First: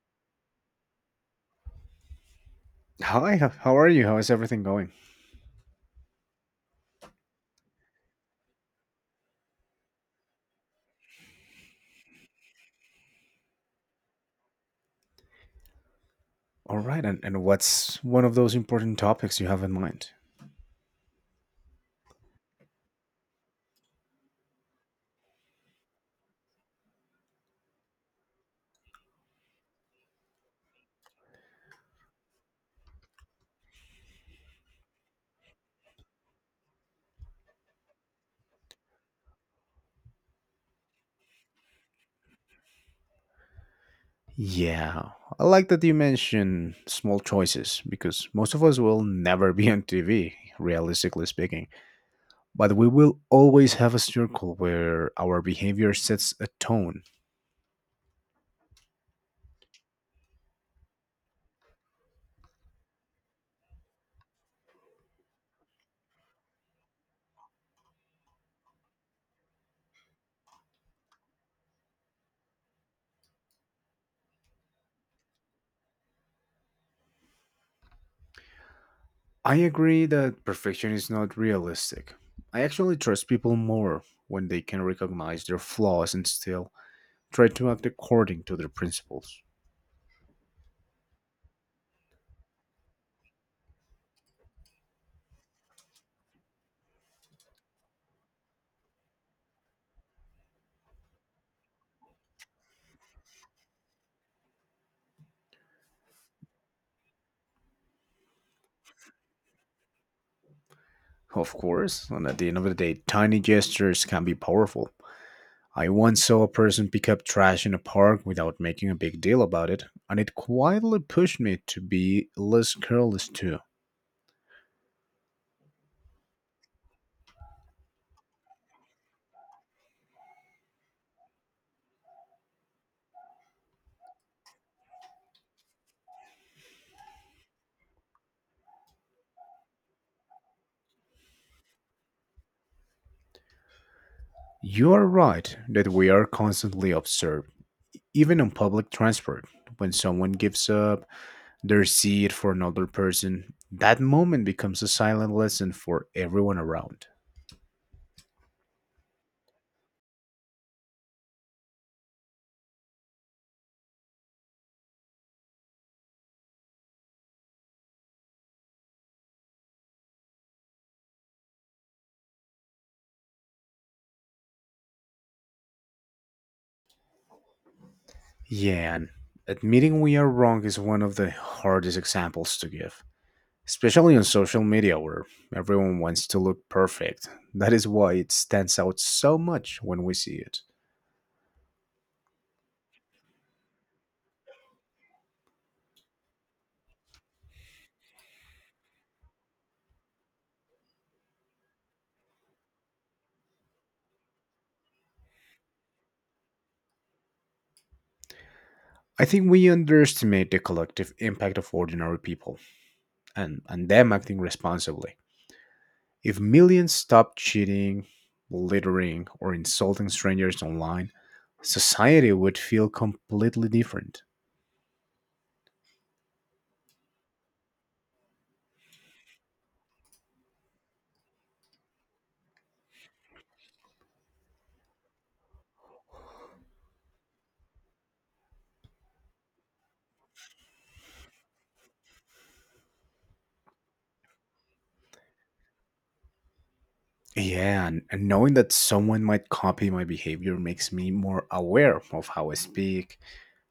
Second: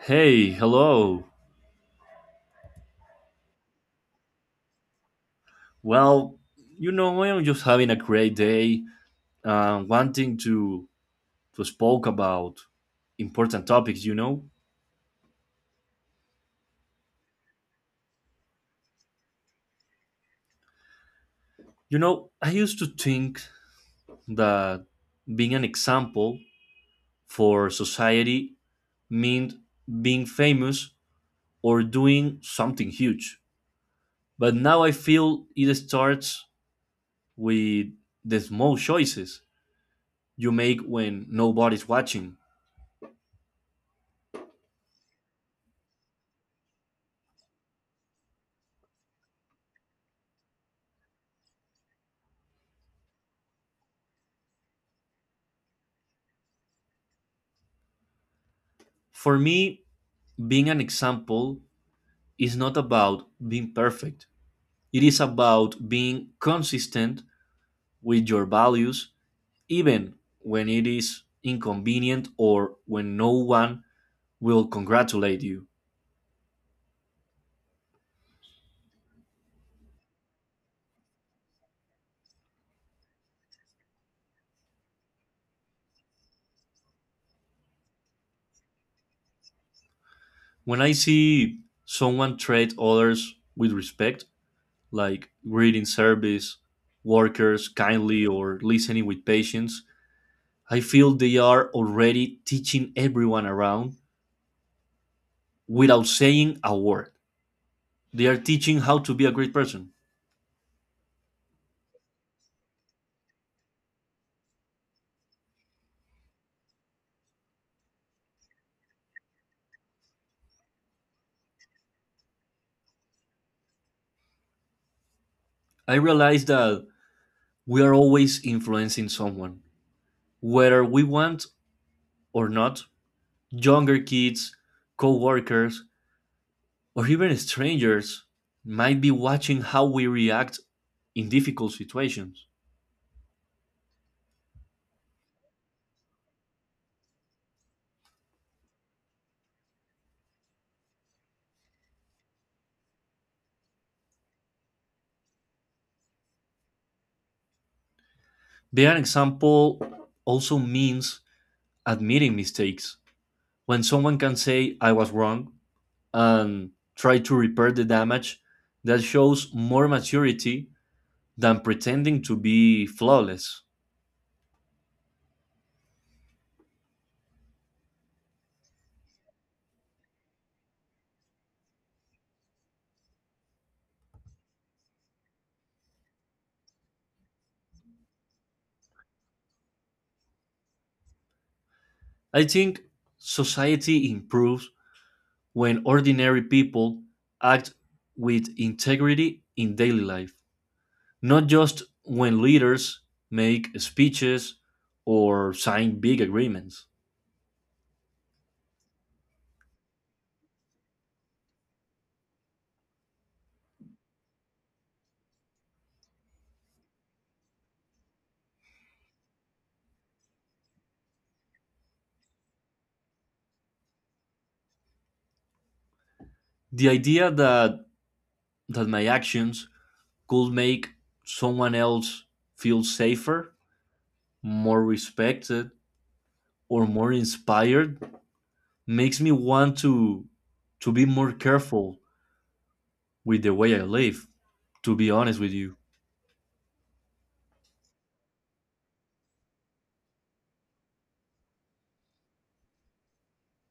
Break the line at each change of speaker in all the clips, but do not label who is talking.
Hey, hello.
Hi, how are you? How is everything going?
Well, you know, I'm just having a great day, wanting to spoke about important topics.
All right, and what's one of those important topics you have in mind?
I used to think that being an example for society meant being famous or doing something huge. But now I feel it starts with the small choices you make when nobody's watching.
Yeah, I like that you mention small choices because most of us will never be on TV, realistically speaking. But we will always have a circle where our behavior sets a tone.
For me, being an example is not about being perfect. It is about being consistent with your values, even when it is inconvenient or when no one will congratulate you.
I agree that perfection is not realistic. I actually trust people more when they can recognize their flaws and still try to act according to their principles.
When I see someone treat others with respect, like greeting service, workers kindly, or listening with patience, I feel they are already teaching everyone around without saying a word. They are teaching how to be a great person.
Of course, and at the end of the day, tiny gestures can be powerful. I once saw a person pick up trash in a park without making a big deal about it, and it quietly pushed me to be less careless too.
I realize that we are always influencing someone, whether we want or not. Younger kids, co workers, or even strangers might be watching how we react in difficult situations.
You are right that we are constantly observed, even on public transport. When someone gives up their seat for another person, that moment becomes a silent lesson for everyone around.
Being an example also means admitting mistakes. When someone can say, I was wrong, and try to repair the damage, that shows more maturity than pretending to be flawless.
Yeah, and admitting we are wrong is one of the hardest examples to give, especially on social media where everyone wants to look perfect. That is why it stands out so much when we see it.
I think society improves when ordinary people act with integrity in daily life, not just when leaders make speeches or sign big agreements.
I think we underestimate the collective impact of ordinary people and them acting responsibly. If millions stopped cheating, littering, or insulting strangers online, society would feel completely different.
The idea that my actions could make someone else feel safer, more respected, or more inspired makes me want to be more careful with the way I live, to be honest with you.
Yeah, and knowing that someone might copy my behavior makes me more aware of how I speak,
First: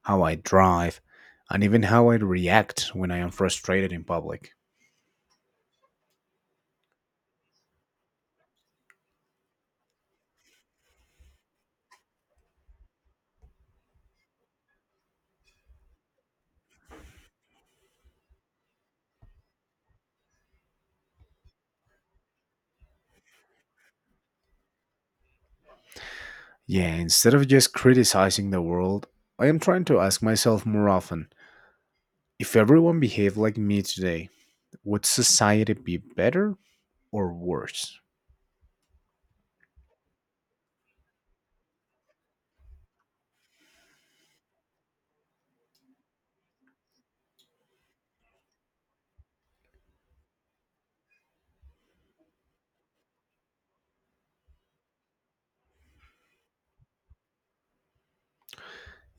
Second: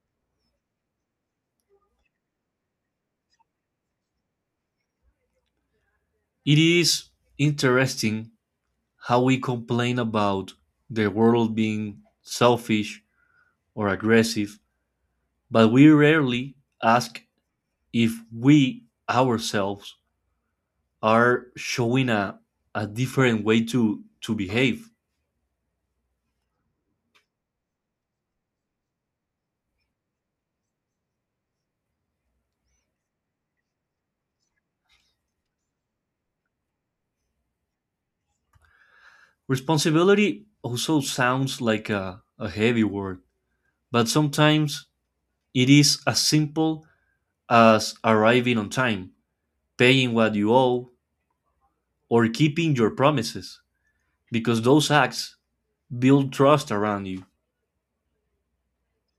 how I drive, and even how I react when I am frustrated in public.
It is interesting how we complain about the world being selfish or aggressive, but we rarely ask if we ourselves are showing a different way to behave.
Yeah, instead of just criticizing the world, I am trying to ask myself more often if everyone behaved like me today, would society be better or worse?
Responsibility also sounds like a heavy word, but sometimes it is as simple as arriving on time, paying what you owe, or keeping your promises, because those acts build trust around you.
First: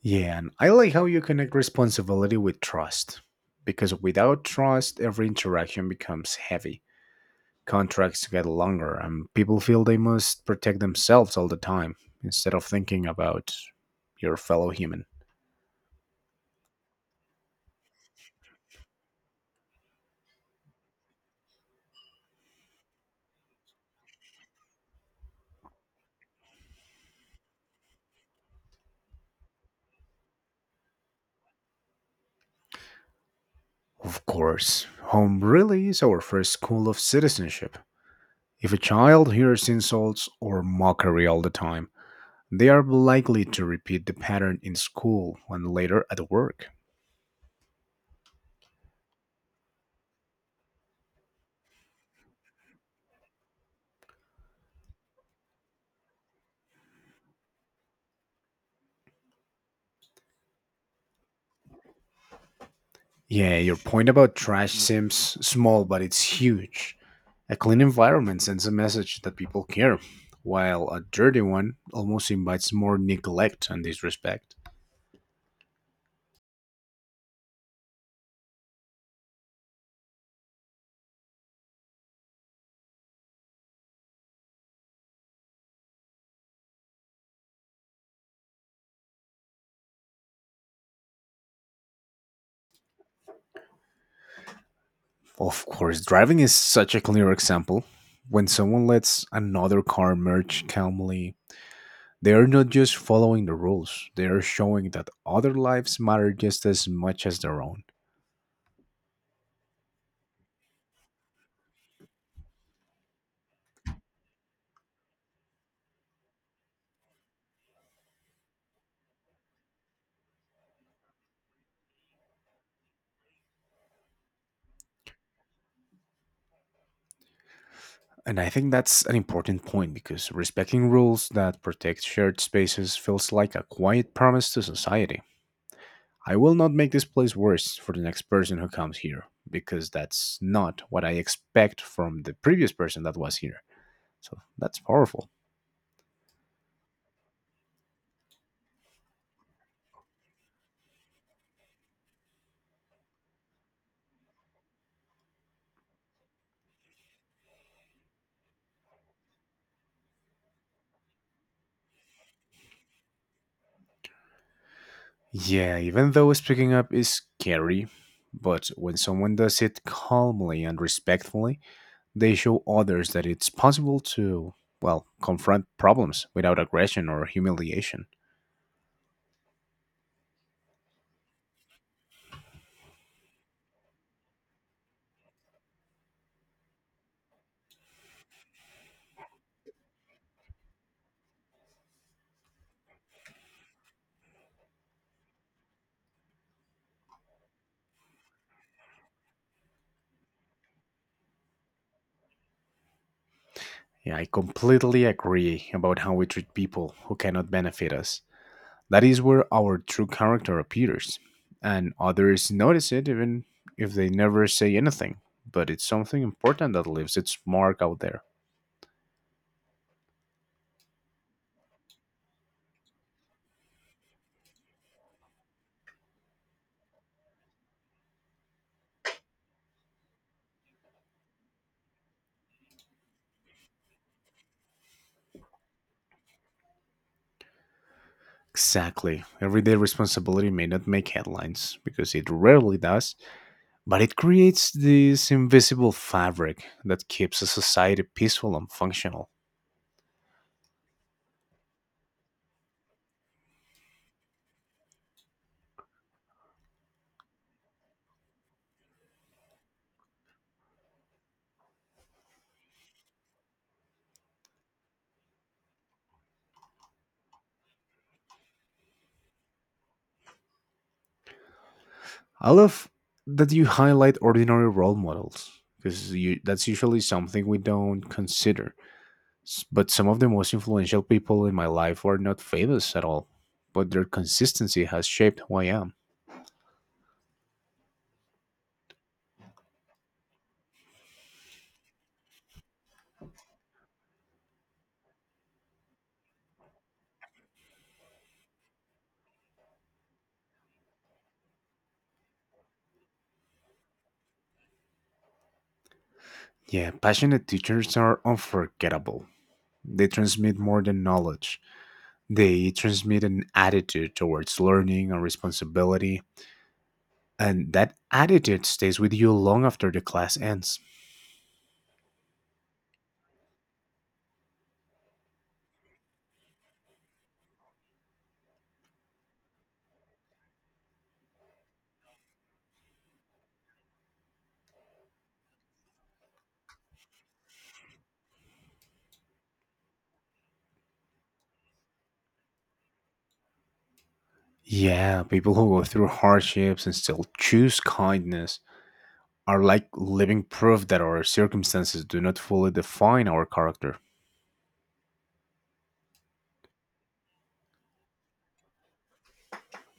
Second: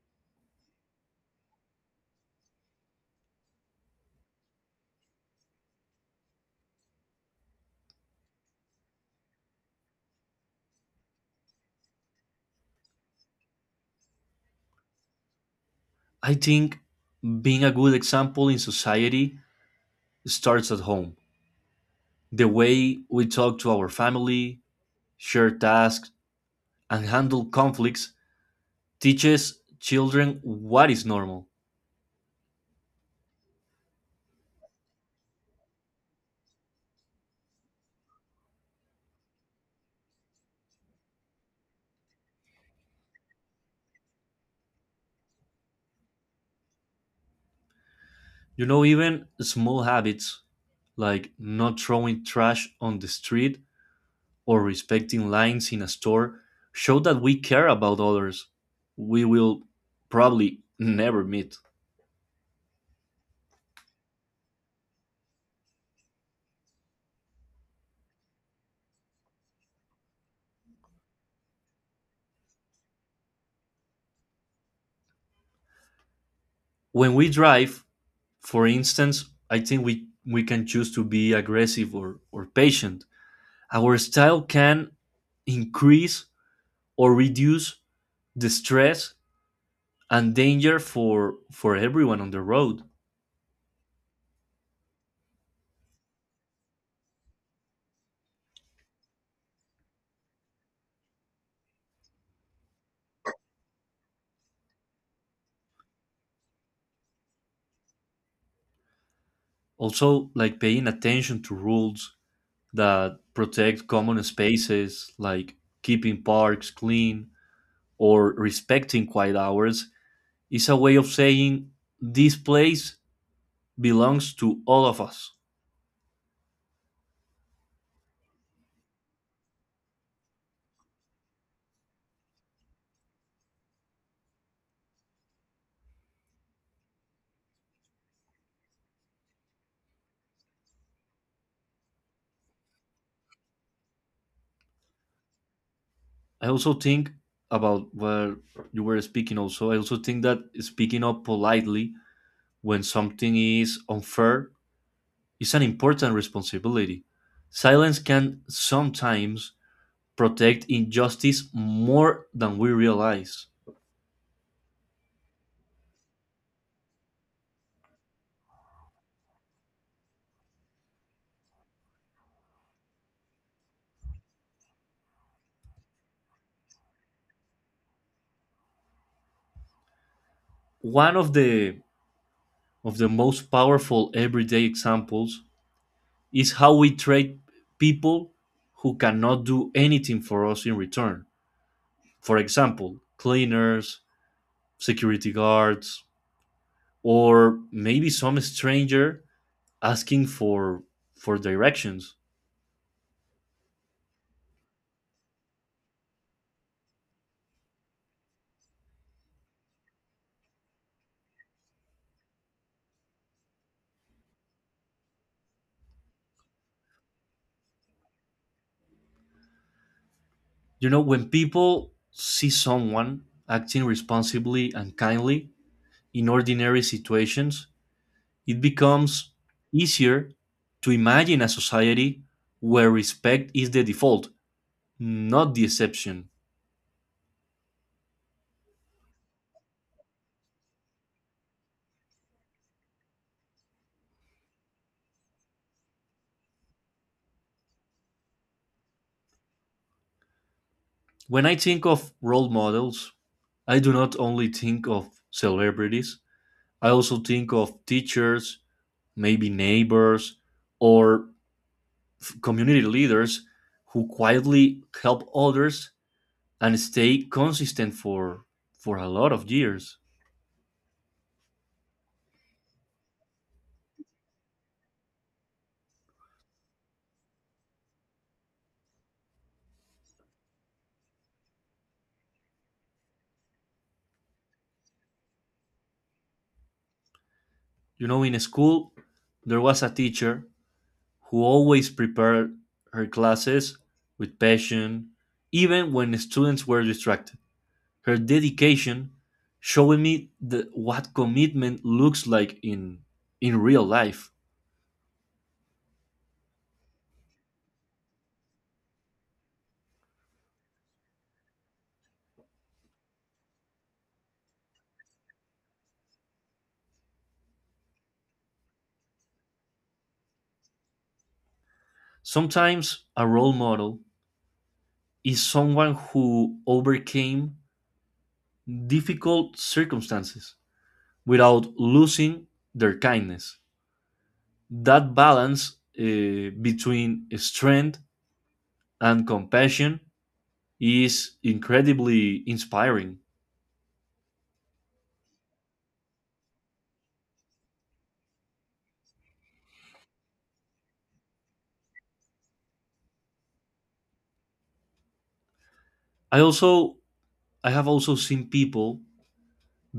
Yeah, and I like how you connect responsibility with trust, because without trust, every interaction becomes heavy contracts get longer and people feel they must protect themselves all the time instead of thinking about your fellow human.
I think being a good example in society starts at home. The way we talk to our family, share tasks, and handle conflicts teaches children what is normal.
Of course, home really is our first school of citizenship. If a child hears insults or mockery all the time, they are likely to repeat the pattern in school and later at work.
You know, even small habits like not throwing trash on the street or respecting lines in a store show that we care about others. We will probably never meet.
Yeah, your point about trash seems small, but it's huge. A clean environment sends a message that people care, while a dirty one almost invites more neglect and disrespect.
When we drive, for instance, I think we can choose to be aggressive or patient. Our style can increase or reduce the stress and danger for everyone on the road.
Of course, driving is such a clear example. When someone lets another car merge calmly, they are not just following the rules, they are showing that other lives matter just as much as their own.
Also, like paying attention to rules that protect common spaces, like keeping parks clean or respecting quiet hours, is a way of saying this place belongs to all of us.
And I think that's an important point because respecting rules that protect shared spaces feels like a quiet promise to society. I will not make this place worse for the next person who comes here because that's not what I expect from the previous person that was here. So that's powerful.
I also think about where you were speaking also. I also think that speaking up politely when something is unfair is an important responsibility. Silence can sometimes protect injustice more than we realize.
Yeah, even though speaking up is scary, but when someone does it calmly and respectfully, they show others that it's possible to, well, confront problems without aggression or humiliation.
One of the most powerful everyday examples is how we treat people who cannot do anything for us in return. For example, cleaners, security guards, or maybe some stranger asking for directions.
Yeah, I completely agree about how we treat people who cannot benefit us. That is where our true character appears. And others notice it even if they never say anything. But it's something important that leaves its mark out there.
You know, when people see someone acting responsibly and kindly in ordinary situations, it becomes easier to imagine a society where respect is the default, not the exception.
Exactly. Everyday responsibility may not make headlines, because it rarely does, but it creates this invisible fabric that keeps a society peaceful and functional.
When I think of role models, I do not only think of celebrities, I also think of teachers, maybe neighbors, or community leaders who quietly help others and stay consistent for a lot of years.
I love that you highlight ordinary role models because that's usually something we don't consider. But some of the most influential people in my life were not famous at all, but their consistency has shaped who I am.
You know, in school there was a teacher who always prepared her classes with passion, even when the students were distracted. Her dedication showing me the, what commitment looks like in real life.
Yeah, passionate teachers are unforgettable. They transmit more than knowledge. They transmit an attitude towards learning and responsibility, and that attitude stays with you long after the class ends.
Sometimes a role model is someone who overcame difficult circumstances without losing their kindness. That balance between strength and compassion is incredibly inspiring.
Yeah, people who go through hardships and still choose kindness are like living proof that our circumstances do not fully define our character.
I also i have also seen people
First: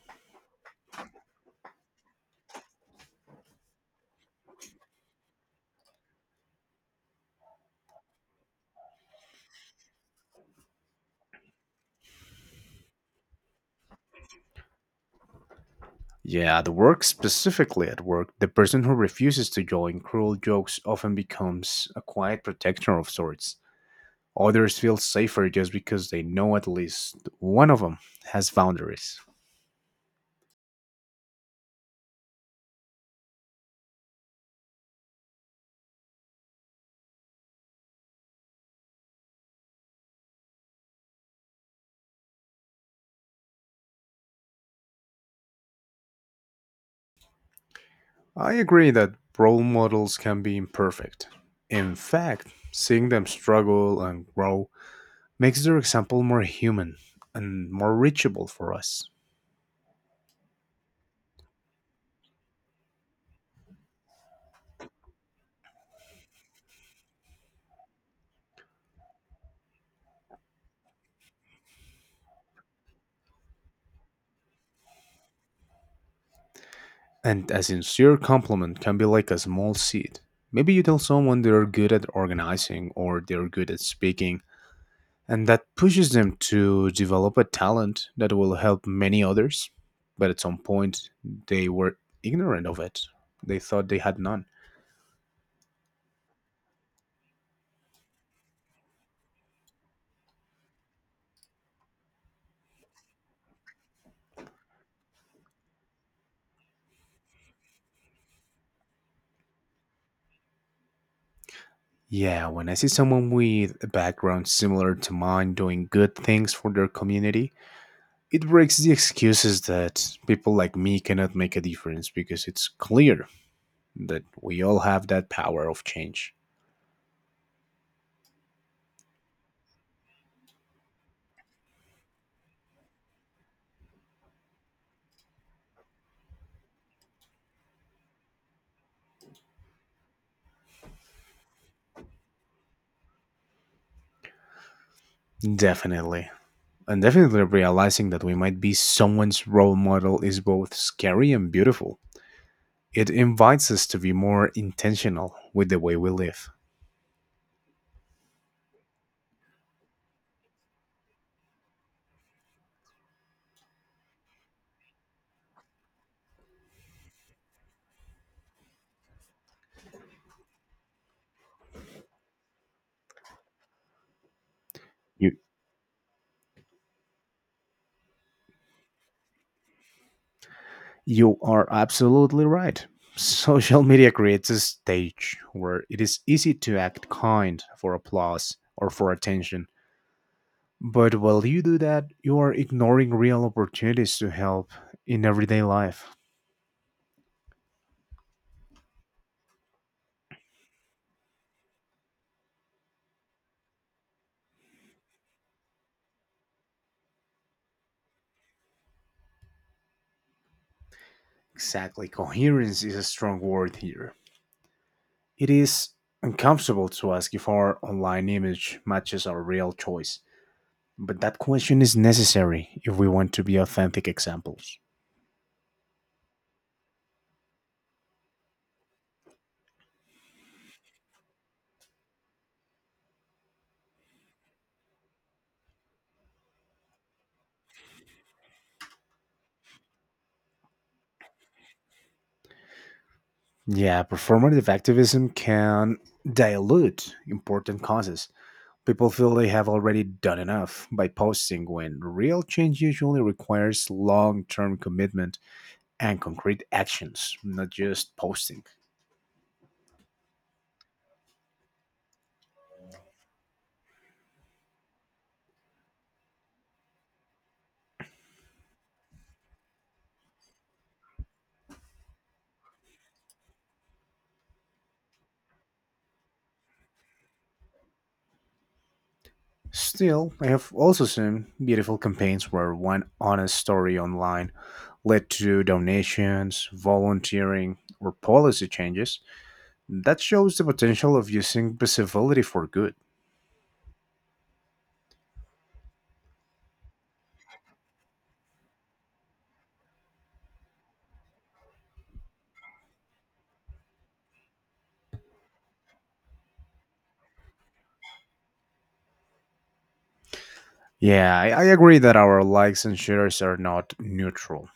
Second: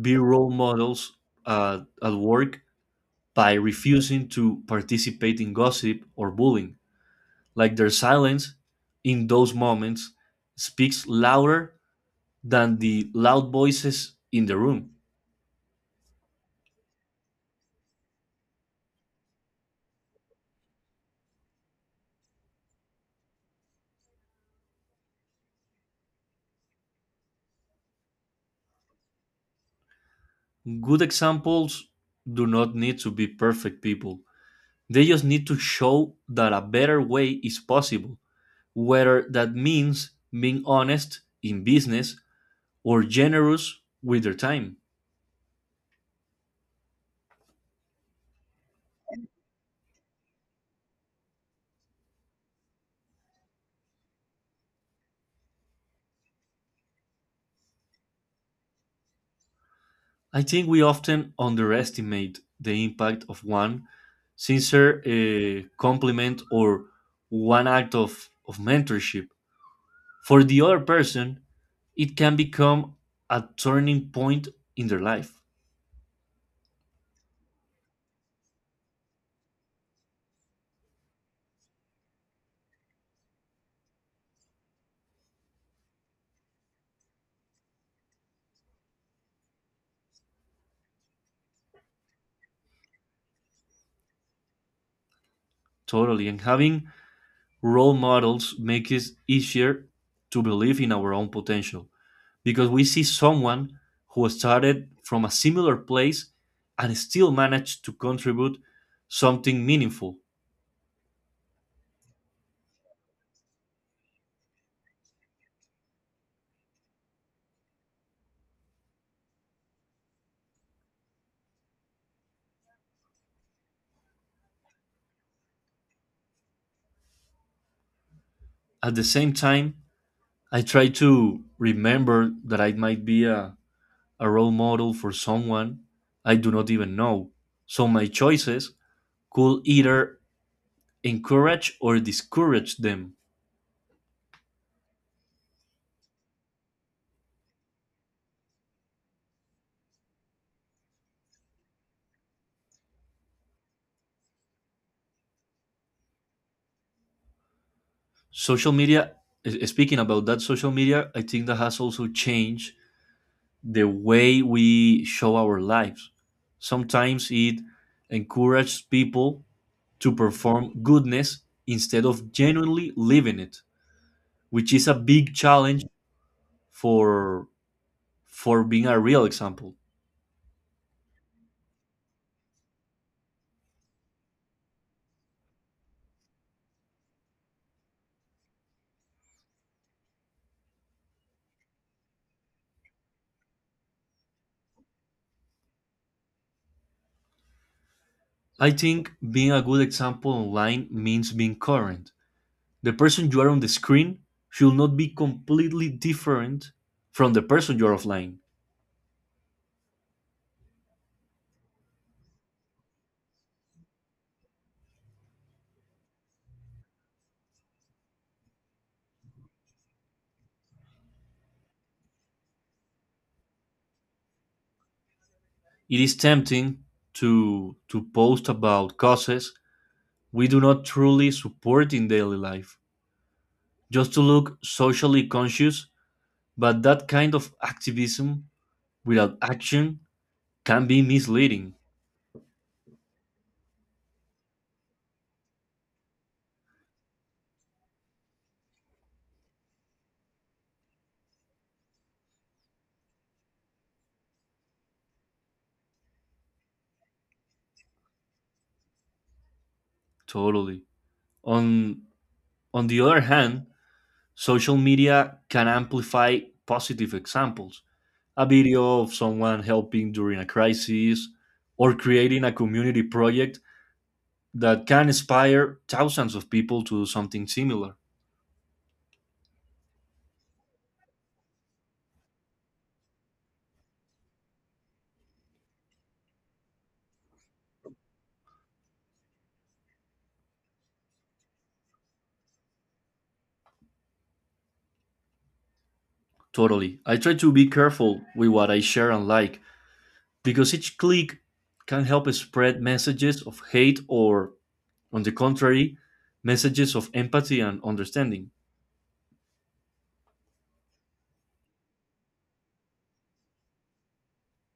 be role models at work by refusing to participate in gossip or bullying, like their silence in those moments speaks louder than the loud voices in the room.
Yeah, at work, specifically at work, the person who refuses to join cruel jokes often becomes a quiet protector of sorts. Others feel safer just because they know at least one of them has boundaries.
Good examples do not need to be perfect people. They just need to show that a better way is possible, whether that means being honest in business or generous with their time.
I agree that role models can be imperfect. In fact, seeing them struggle and grow makes their example more human and more reachable for us.
I think we often underestimate the impact of one sincere compliment or one act of mentorship. For the other person, it can become a turning point in their life.
And a sincere compliment can be like a small seed. Maybe you tell someone they're good at organizing or they're good at speaking, and that pushes them to develop a talent that will help many others. But at some point, they were ignorant of it. They thought they had none.
Totally. And having role models make it easier to believe in our own potential because we see someone who started from a similar place and still managed to contribute something meaningful.
Yeah, when I see someone with a background similar to mine doing good things for their community, it breaks the excuses that people like me cannot make a difference because it's clear that we all have that power of change.
At the same time, I try to remember that I might be a role model for someone I do not even know. So my choices could either encourage or discourage them.
Definitely. And definitely realizing that we might be someone's role model is both scary and beautiful. It invites us to be more intentional with the way we live.
Social media, speaking about that social media, I think that has also changed the way we show our lives. Sometimes it encourages people to perform goodness instead of genuinely living it, which is a big
You,
challenge for being a real example.
you are absolutely right. Social media creates a stage where it is easy to act kind for applause or for attention, but while you do that, you are ignoring real opportunities to help in everyday life.
I think being a good example online means being current. The person you are on the screen should not be completely different from the person you're offline.
Exactly. Coherence is a strong word here. It is uncomfortable to ask if our online image matches our real choice, but that question is necessary if we want to be authentic examples.
It is tempting to post about causes we do not truly support in daily life, just to look socially conscious, but that kind of activism without action can be misleading.
Yeah, performative activism can dilute important causes. People feel they have already done enough by posting when real change usually requires long term commitment and concrete actions, not just posting.
Totally. On on the other hand, social media can amplify positive examples, a video of someone helping during a crisis, or creating a community project that can inspire thousands of people to do something similar.
Still, I have also seen beautiful campaigns where one honest story online led to donations, volunteering, or policy changes. That shows the potential of using visibility for good.
Totally. I try to be careful with what I share and like because each click can help spread messages of hate or, on the contrary, messages of empathy and understanding.
Yeah, I agree that our likes and shares are not neutral.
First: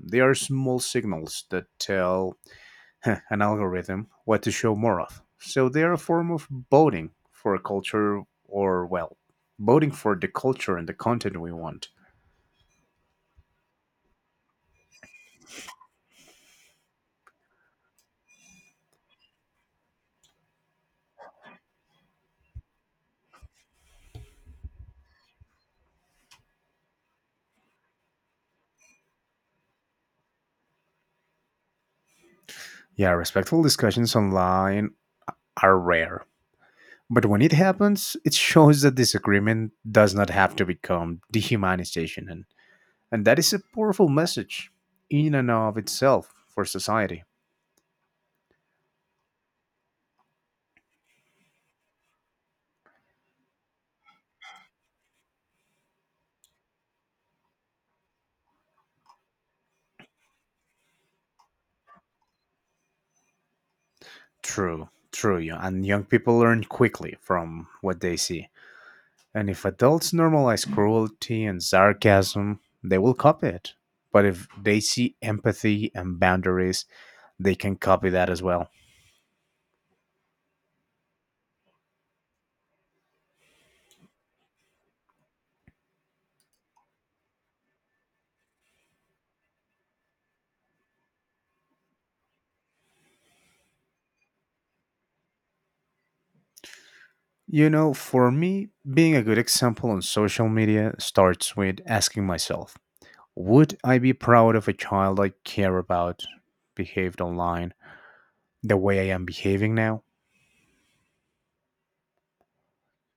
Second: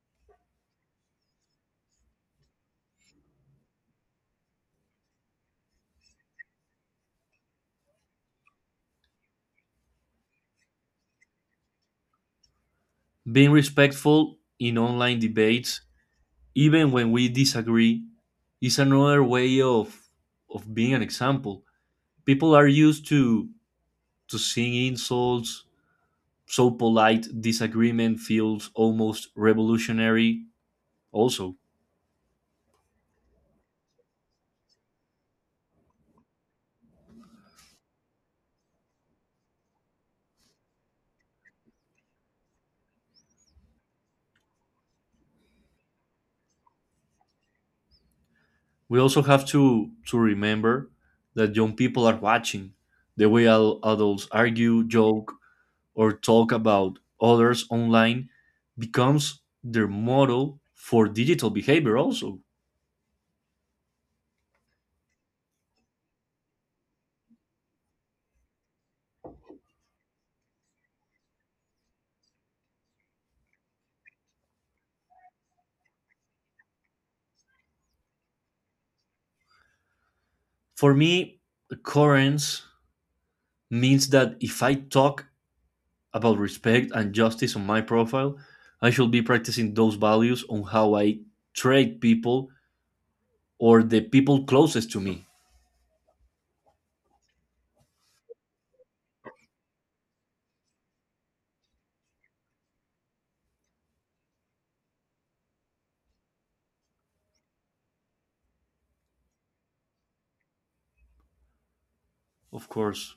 They are small signals that tell an algorithm what to show more of. So they're a form of voting for a culture or, well, voting for the culture and the content we want.
Being respectful in online debates, even when we disagree, is another way of being an example. People are used to seeing insults, so polite disagreement feels almost revolutionary also.
Yeah, respectful discussions online are rare. But when it happens, it shows that disagreement does not have to become dehumanization. And that is a powerful message in and of itself for society.
We also have to remember that young people are watching the way adults argue, joke, or talk about others online becomes their model for digital behavior also.
True, true. Yeah, and young people learn quickly from what they see. And if adults normalize cruelty and sarcasm, they will copy it. But if they see empathy and boundaries, they can copy that as well.
For me, currents means that if I talk about respect and justice on my profile, I should be practicing those values on how I treat people or the people closest to me,
You know, for me, being a good example on social media starts with asking myself, would I be proud of a child I care about behaved online the way I am behaving now?
of course.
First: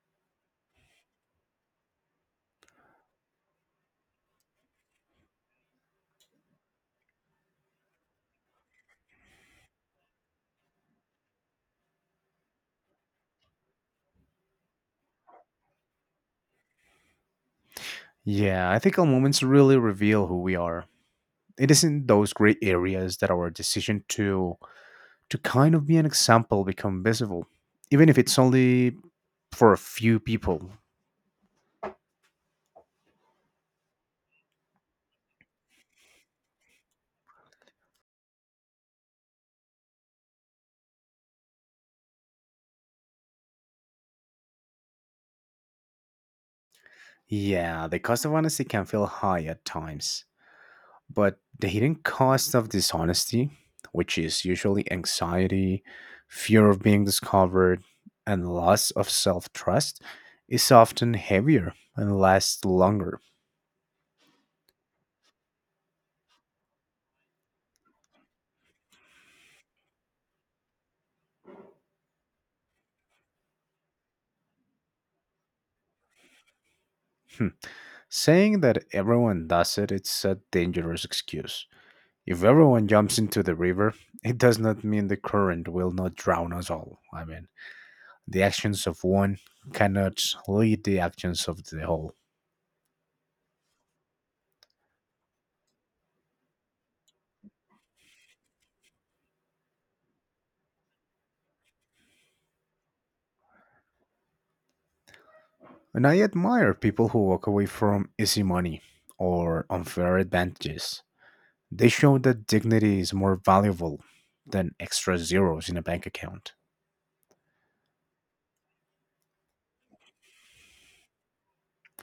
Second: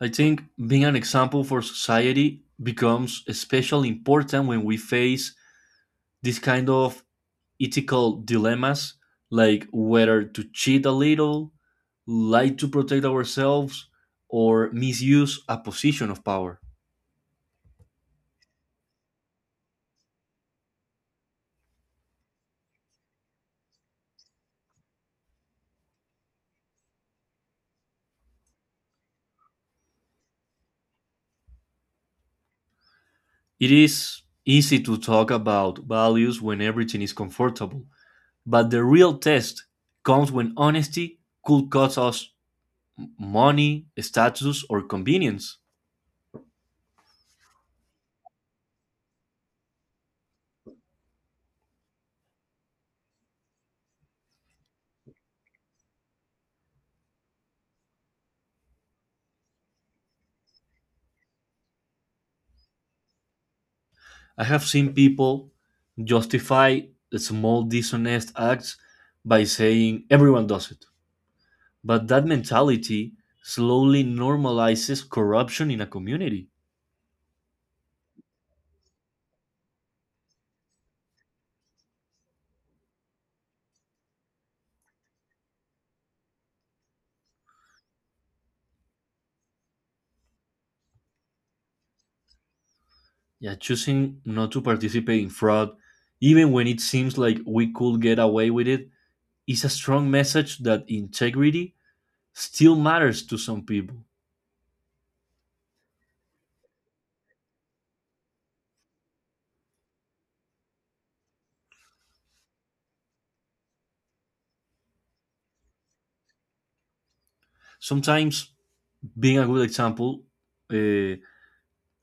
I think being an example for society becomes especially important when we face this kind of ethical dilemmas, like whether to cheat a little, lie to protect ourselves, or misuse a position of power.
Yeah, I think our moments really reveal who we are. It is in those gray areas that our decision to kind of be an example, become visible, even if it's only for a few people.
It is easy to talk about values when everything is comfortable, but the real test comes when honesty could cost us money, status, or convenience.
Yeah, the cost of honesty can feel high at times, but the hidden cost of dishonesty, which is usually anxiety, fear of being discovered, and loss of self trust, is often heavier and lasts longer.
I have seen people justify small dishonest acts by saying everyone does it. But that mentality slowly normalizes corruption in a community.
Hmm. Saying that everyone does it, it's a dangerous excuse. If everyone jumps into the river, it does not mean the current will not drown us all. I mean, the actions of one cannot lead the actions of the whole.
Yeah, choosing not to participate in fraud, even when it seems like we could get away with it, is a strong message that integrity still matters to some people.
And I admire people who walk away from easy money or unfair advantages. They show that dignity is more valuable than extra zeros in a bank account.
Sometimes being a good example, uh,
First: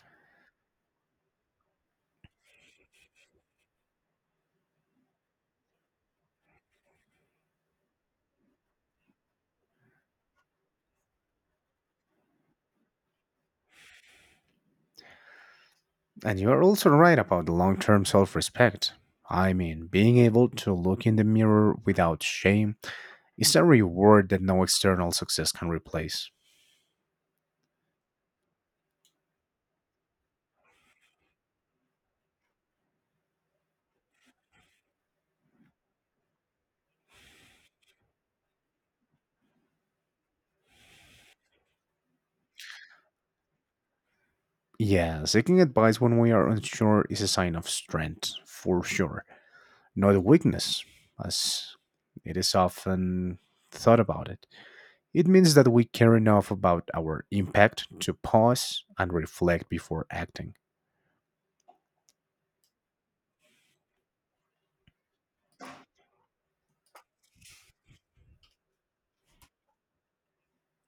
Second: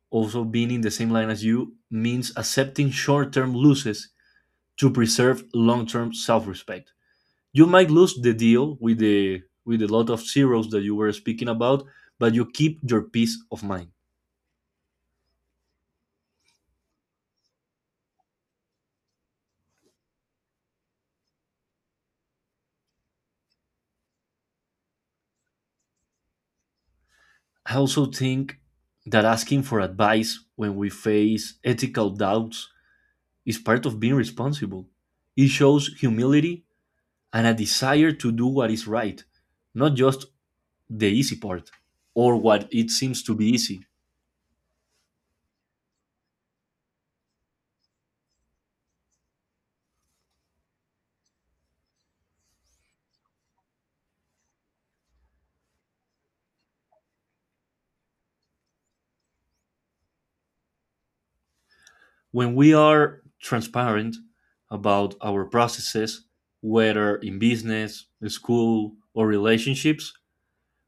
also being in the same line as you, means accepting short term losses to preserve long term self respect. You might lose the deal with the with a lot of zeros that you were speaking about, but you keep your peace of mind.
And you are also right about the long term self respect. I mean, being able to look in the mirror without shame is a reward that no external success can replace.
I also think that asking for advice when we face ethical doubts is part of being responsible. It shows humility and a desire to do what is right, not just the easy part or what it seems to be easy.
Yeah, seeking advice when we are unsure is a sign of strength, for sure, not a weakness, as it is often thought about it. It means that we care enough about our impact to pause and reflect before acting.
When we are transparent about our processes, whether in business, school, or relationships,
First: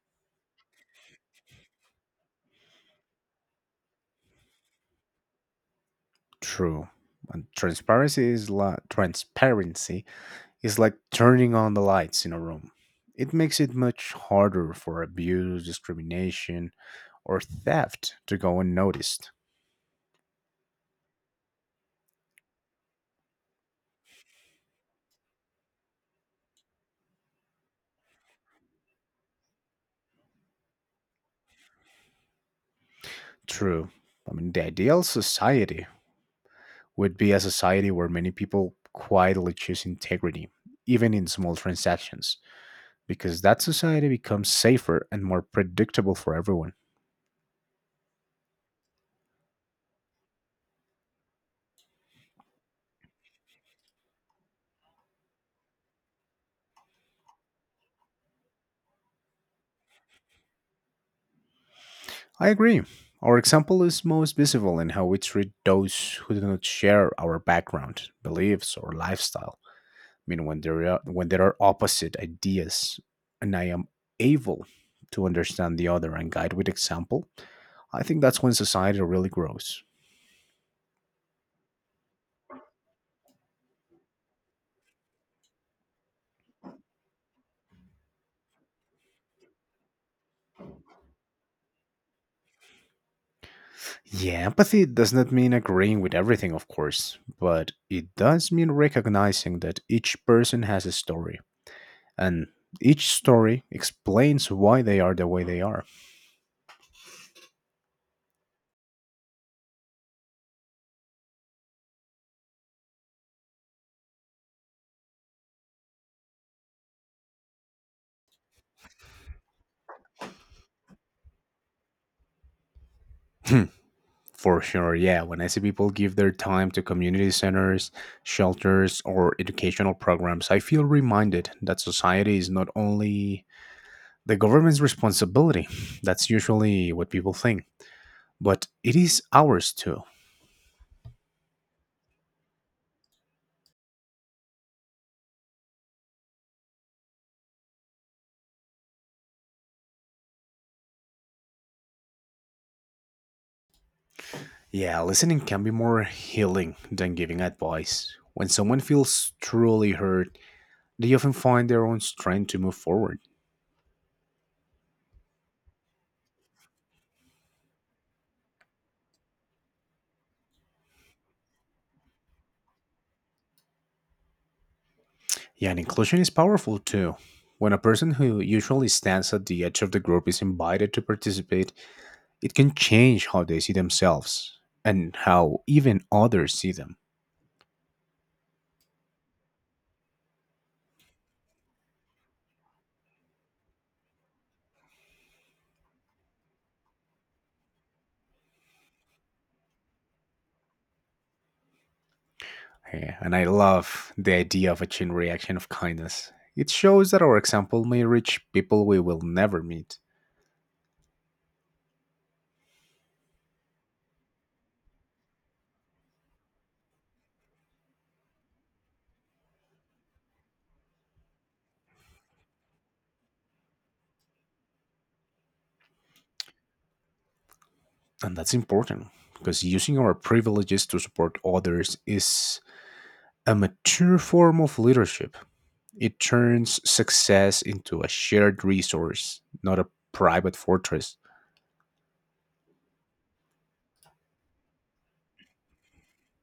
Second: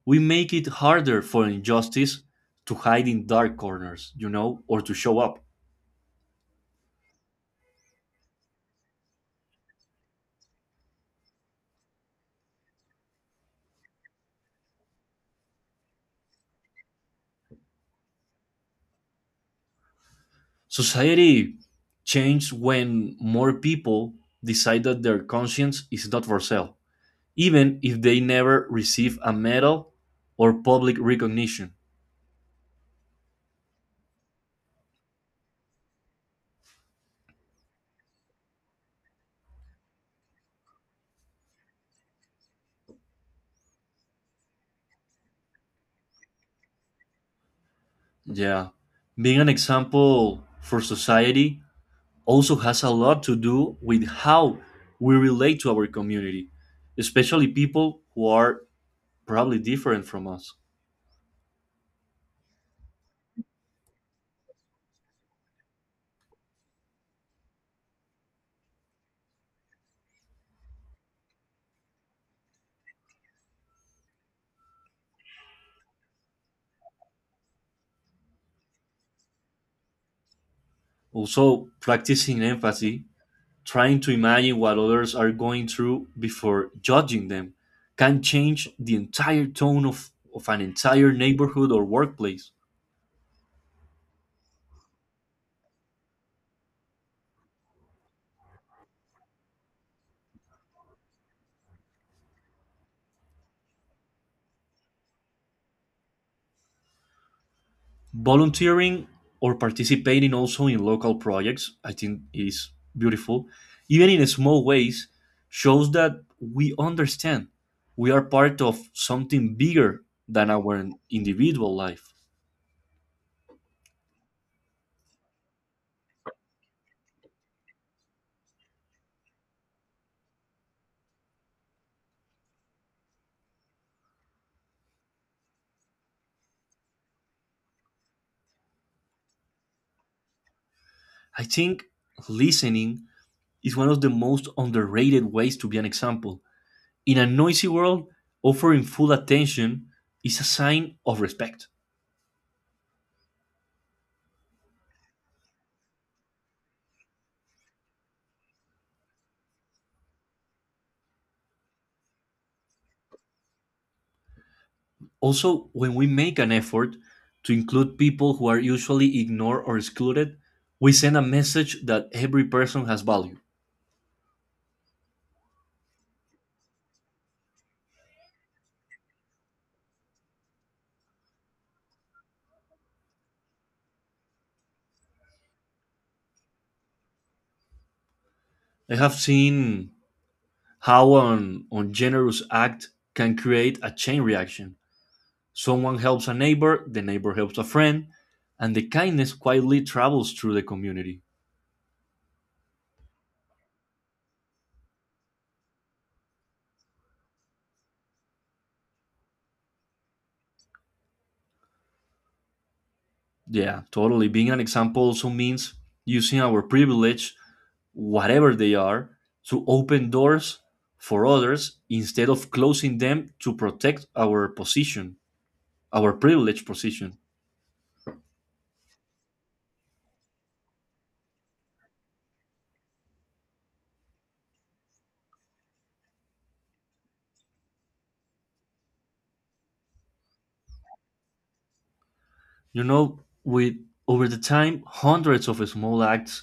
we make it harder for injustice to hide in dark corners, you know, or to show up.
True. And transparency is like, transparency is like turning on the lights in a room. It makes it much harder for abuse, discrimination, or theft to go unnoticed.
Society changed when more people decide that their conscience is not for sale, even if they never receive a medal or public recognition.
True. I mean, the ideal society would be a society where many people quietly choose integrity, even in small transactions, because that society becomes safer and more predictable for everyone.
Yeah, being an example for society also has a lot to do with how we relate to our community, especially people who are probably different from us.
I agree. Our example is most visible in how we treat those who do not share our background, beliefs, or lifestyle. I mean, when there are opposite ideas, and I am able to understand the other and guide with example, I think that's when society really grows.
Also, practicing empathy, trying to imagine what others are going through before judging them, can change the entire tone of an entire neighborhood or workplace.
Yeah, empathy does not mean agreeing with everything, of course, but it does mean recognizing that each person has a story, and each story explains why they are the way they are.
Volunteering or participating also in local projects, I think, is beautiful. Even in small ways, shows that we understand we are part of something bigger than our individual life.
Hmm, for sure, yeah. When I see people give their time to community centers, shelters, or educational programs, I feel reminded that society is not only the government's responsibility. That's usually what people think, but it is ours too.
I think listening is one of the most underrated ways to be an example. In a noisy world, offering full attention is a sign of respect.
Yeah, listening can be more healing than giving advice. When someone feels truly heard, they often find their own strength to move forward.
Also, when we make an effort to include people who are usually ignored or excluded, we send a message that every person has value.
Yeah, and inclusion is powerful too. When a person who usually stands at the edge of the group is invited to participate, it can change how they see themselves and how even others see them.
I have seen how an ungenerous act can create a chain reaction. Someone helps a neighbor, the neighbor helps a friend, and the kindness quietly travels through the community.
Yeah, and I love the idea of a chain reaction of kindness. It shows that our example may reach people we will never meet.
Yeah, totally. Being an example also means using our privilege, whatever they are, to open doors for others instead of closing them to protect our position, our privileged position.
And that's important because using our privileges to support others is a mature form of leadership. It turns success into a shared resource, not a private fortress.
You know, with over the time, hundreds of small acts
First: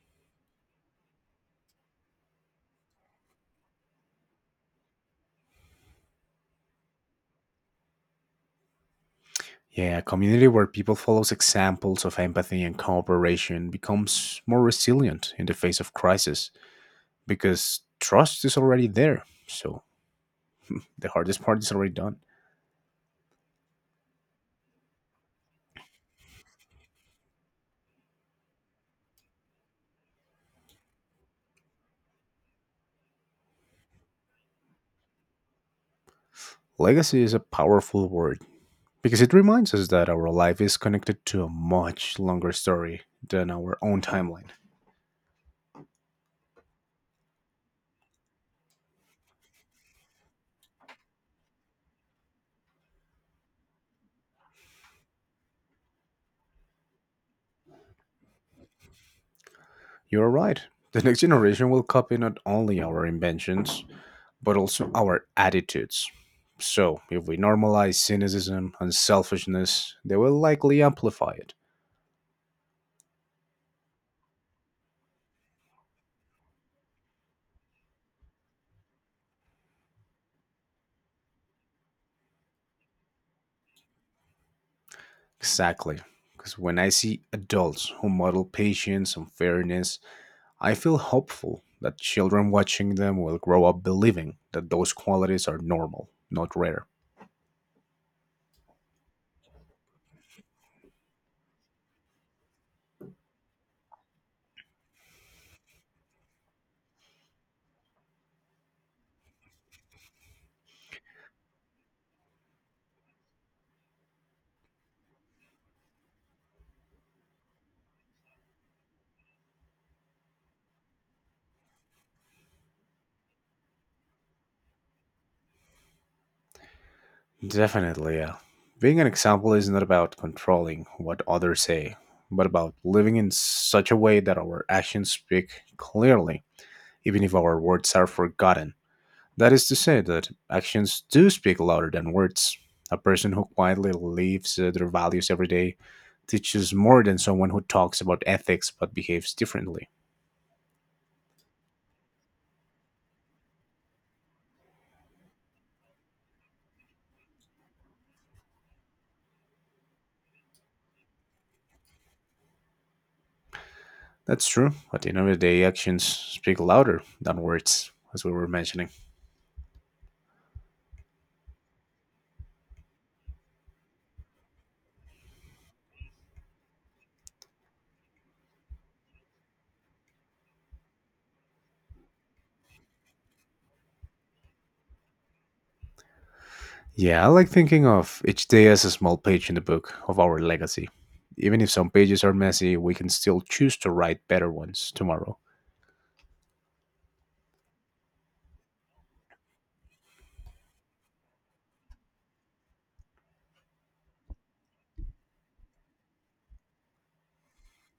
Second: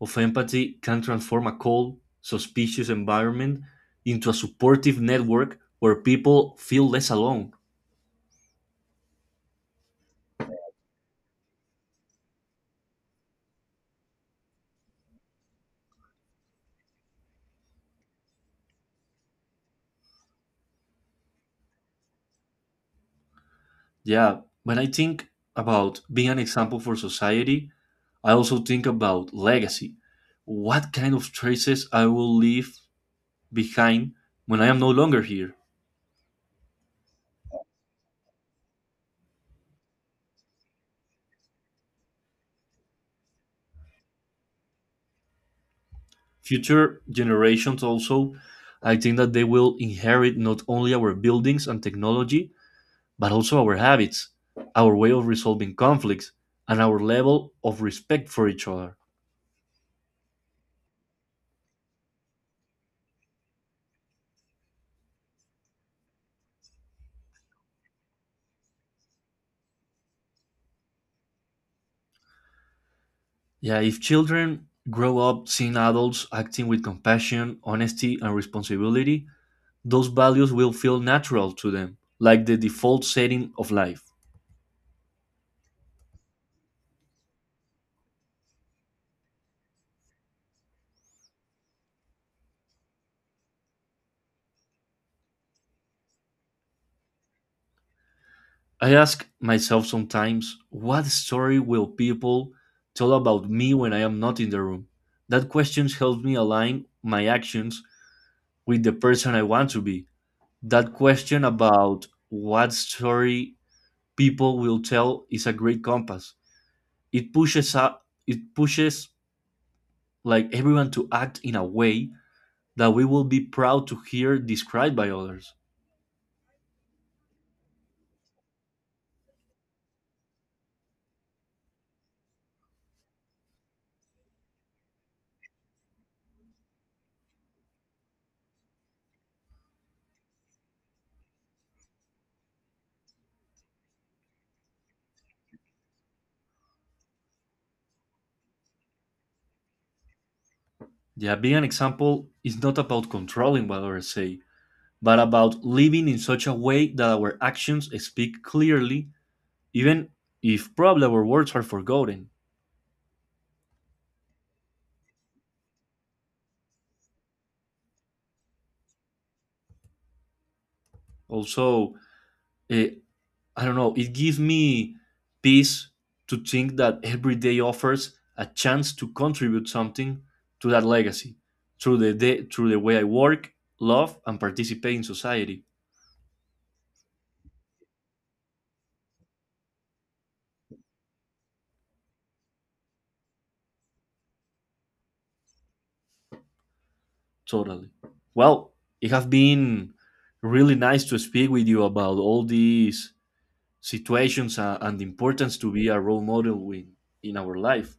of empathy can transform a cold, suspicious environment into a supportive network where people feel less alone.
Yeah, a community where people follow examples of empathy and cooperation becomes more resilient in the face of crisis because trust is already there. So the hardest part is already done.
Yeah, when I think about being an example for society, I also think about legacy. What kind of traces I will leave behind when I am no longer here.
Legacy is a powerful word because it reminds us that our life is connected to a much longer story than our own timeline.
Future generations also, I think that they will inherit not only our buildings and technology, but also our habits, our way of resolving conflicts, and our level of respect for each other.
You are right. The next generation will copy not only our inventions, but also our attitudes. So, if we normalize cynicism and selfishness, they will likely amplify it.
Yeah, if children grow up seeing adults acting with compassion, honesty, and responsibility, those values will feel natural to them, like the default setting of life.
Exactly. Because when I see adults who model patience and fairness, I feel hopeful that children watching them will grow up believing that those qualities are normal, not rare.
I ask myself sometimes, what story will people tell about me when I am not in the room? That question helps me align my actions with the person I want to be. That question about what story people will tell is a great compass. It pushes up, it pushes like everyone to act in a way that we will be proud to hear described by others.
Definitely, yeah. Being an example is not about controlling what others say, but about living in such a way that our actions speak clearly, even if our words are forgotten. That is to say, that actions do speak louder than words. A person who quietly lives their values every day teaches more than someone who talks about ethics but behaves differently.
Yeah, being an example is not about controlling what others say but about living in such a way that our actions speak clearly, even if probably our words are forgotten.
That's true. At the end of the day, actions speak louder than words, as we were mentioning.
Also, eh, I don't know, it gives me peace to think that every day offers a chance to contribute something to that legacy through the day, through the way I work, love, and participate in society.
Yeah, I like thinking of each day as a small page in the book of our legacy. Even if some pages are messy, we can still choose to write better ones tomorrow.
Totally. Well, it has been really nice to speak with you about all these situations, and the importance to be a role model in our life,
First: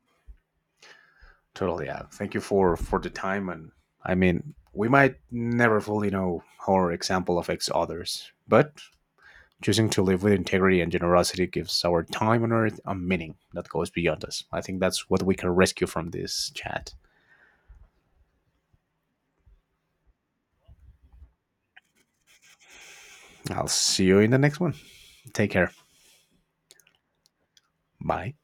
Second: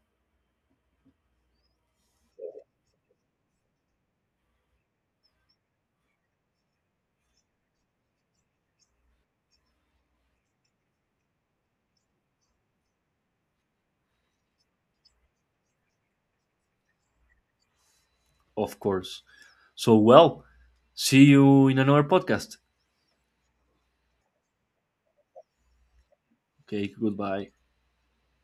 Totally, yeah. Thank you for the time, and I mean, we might never fully know how our example affects others, but choosing to live with integrity and generosity gives our time on earth a meaning that goes beyond us. I think that's what we can rescue from this chat.
of course. So, well, see you in another podcast.
I'll see you in the next one. Take care.
Okay, goodbye.
Bye.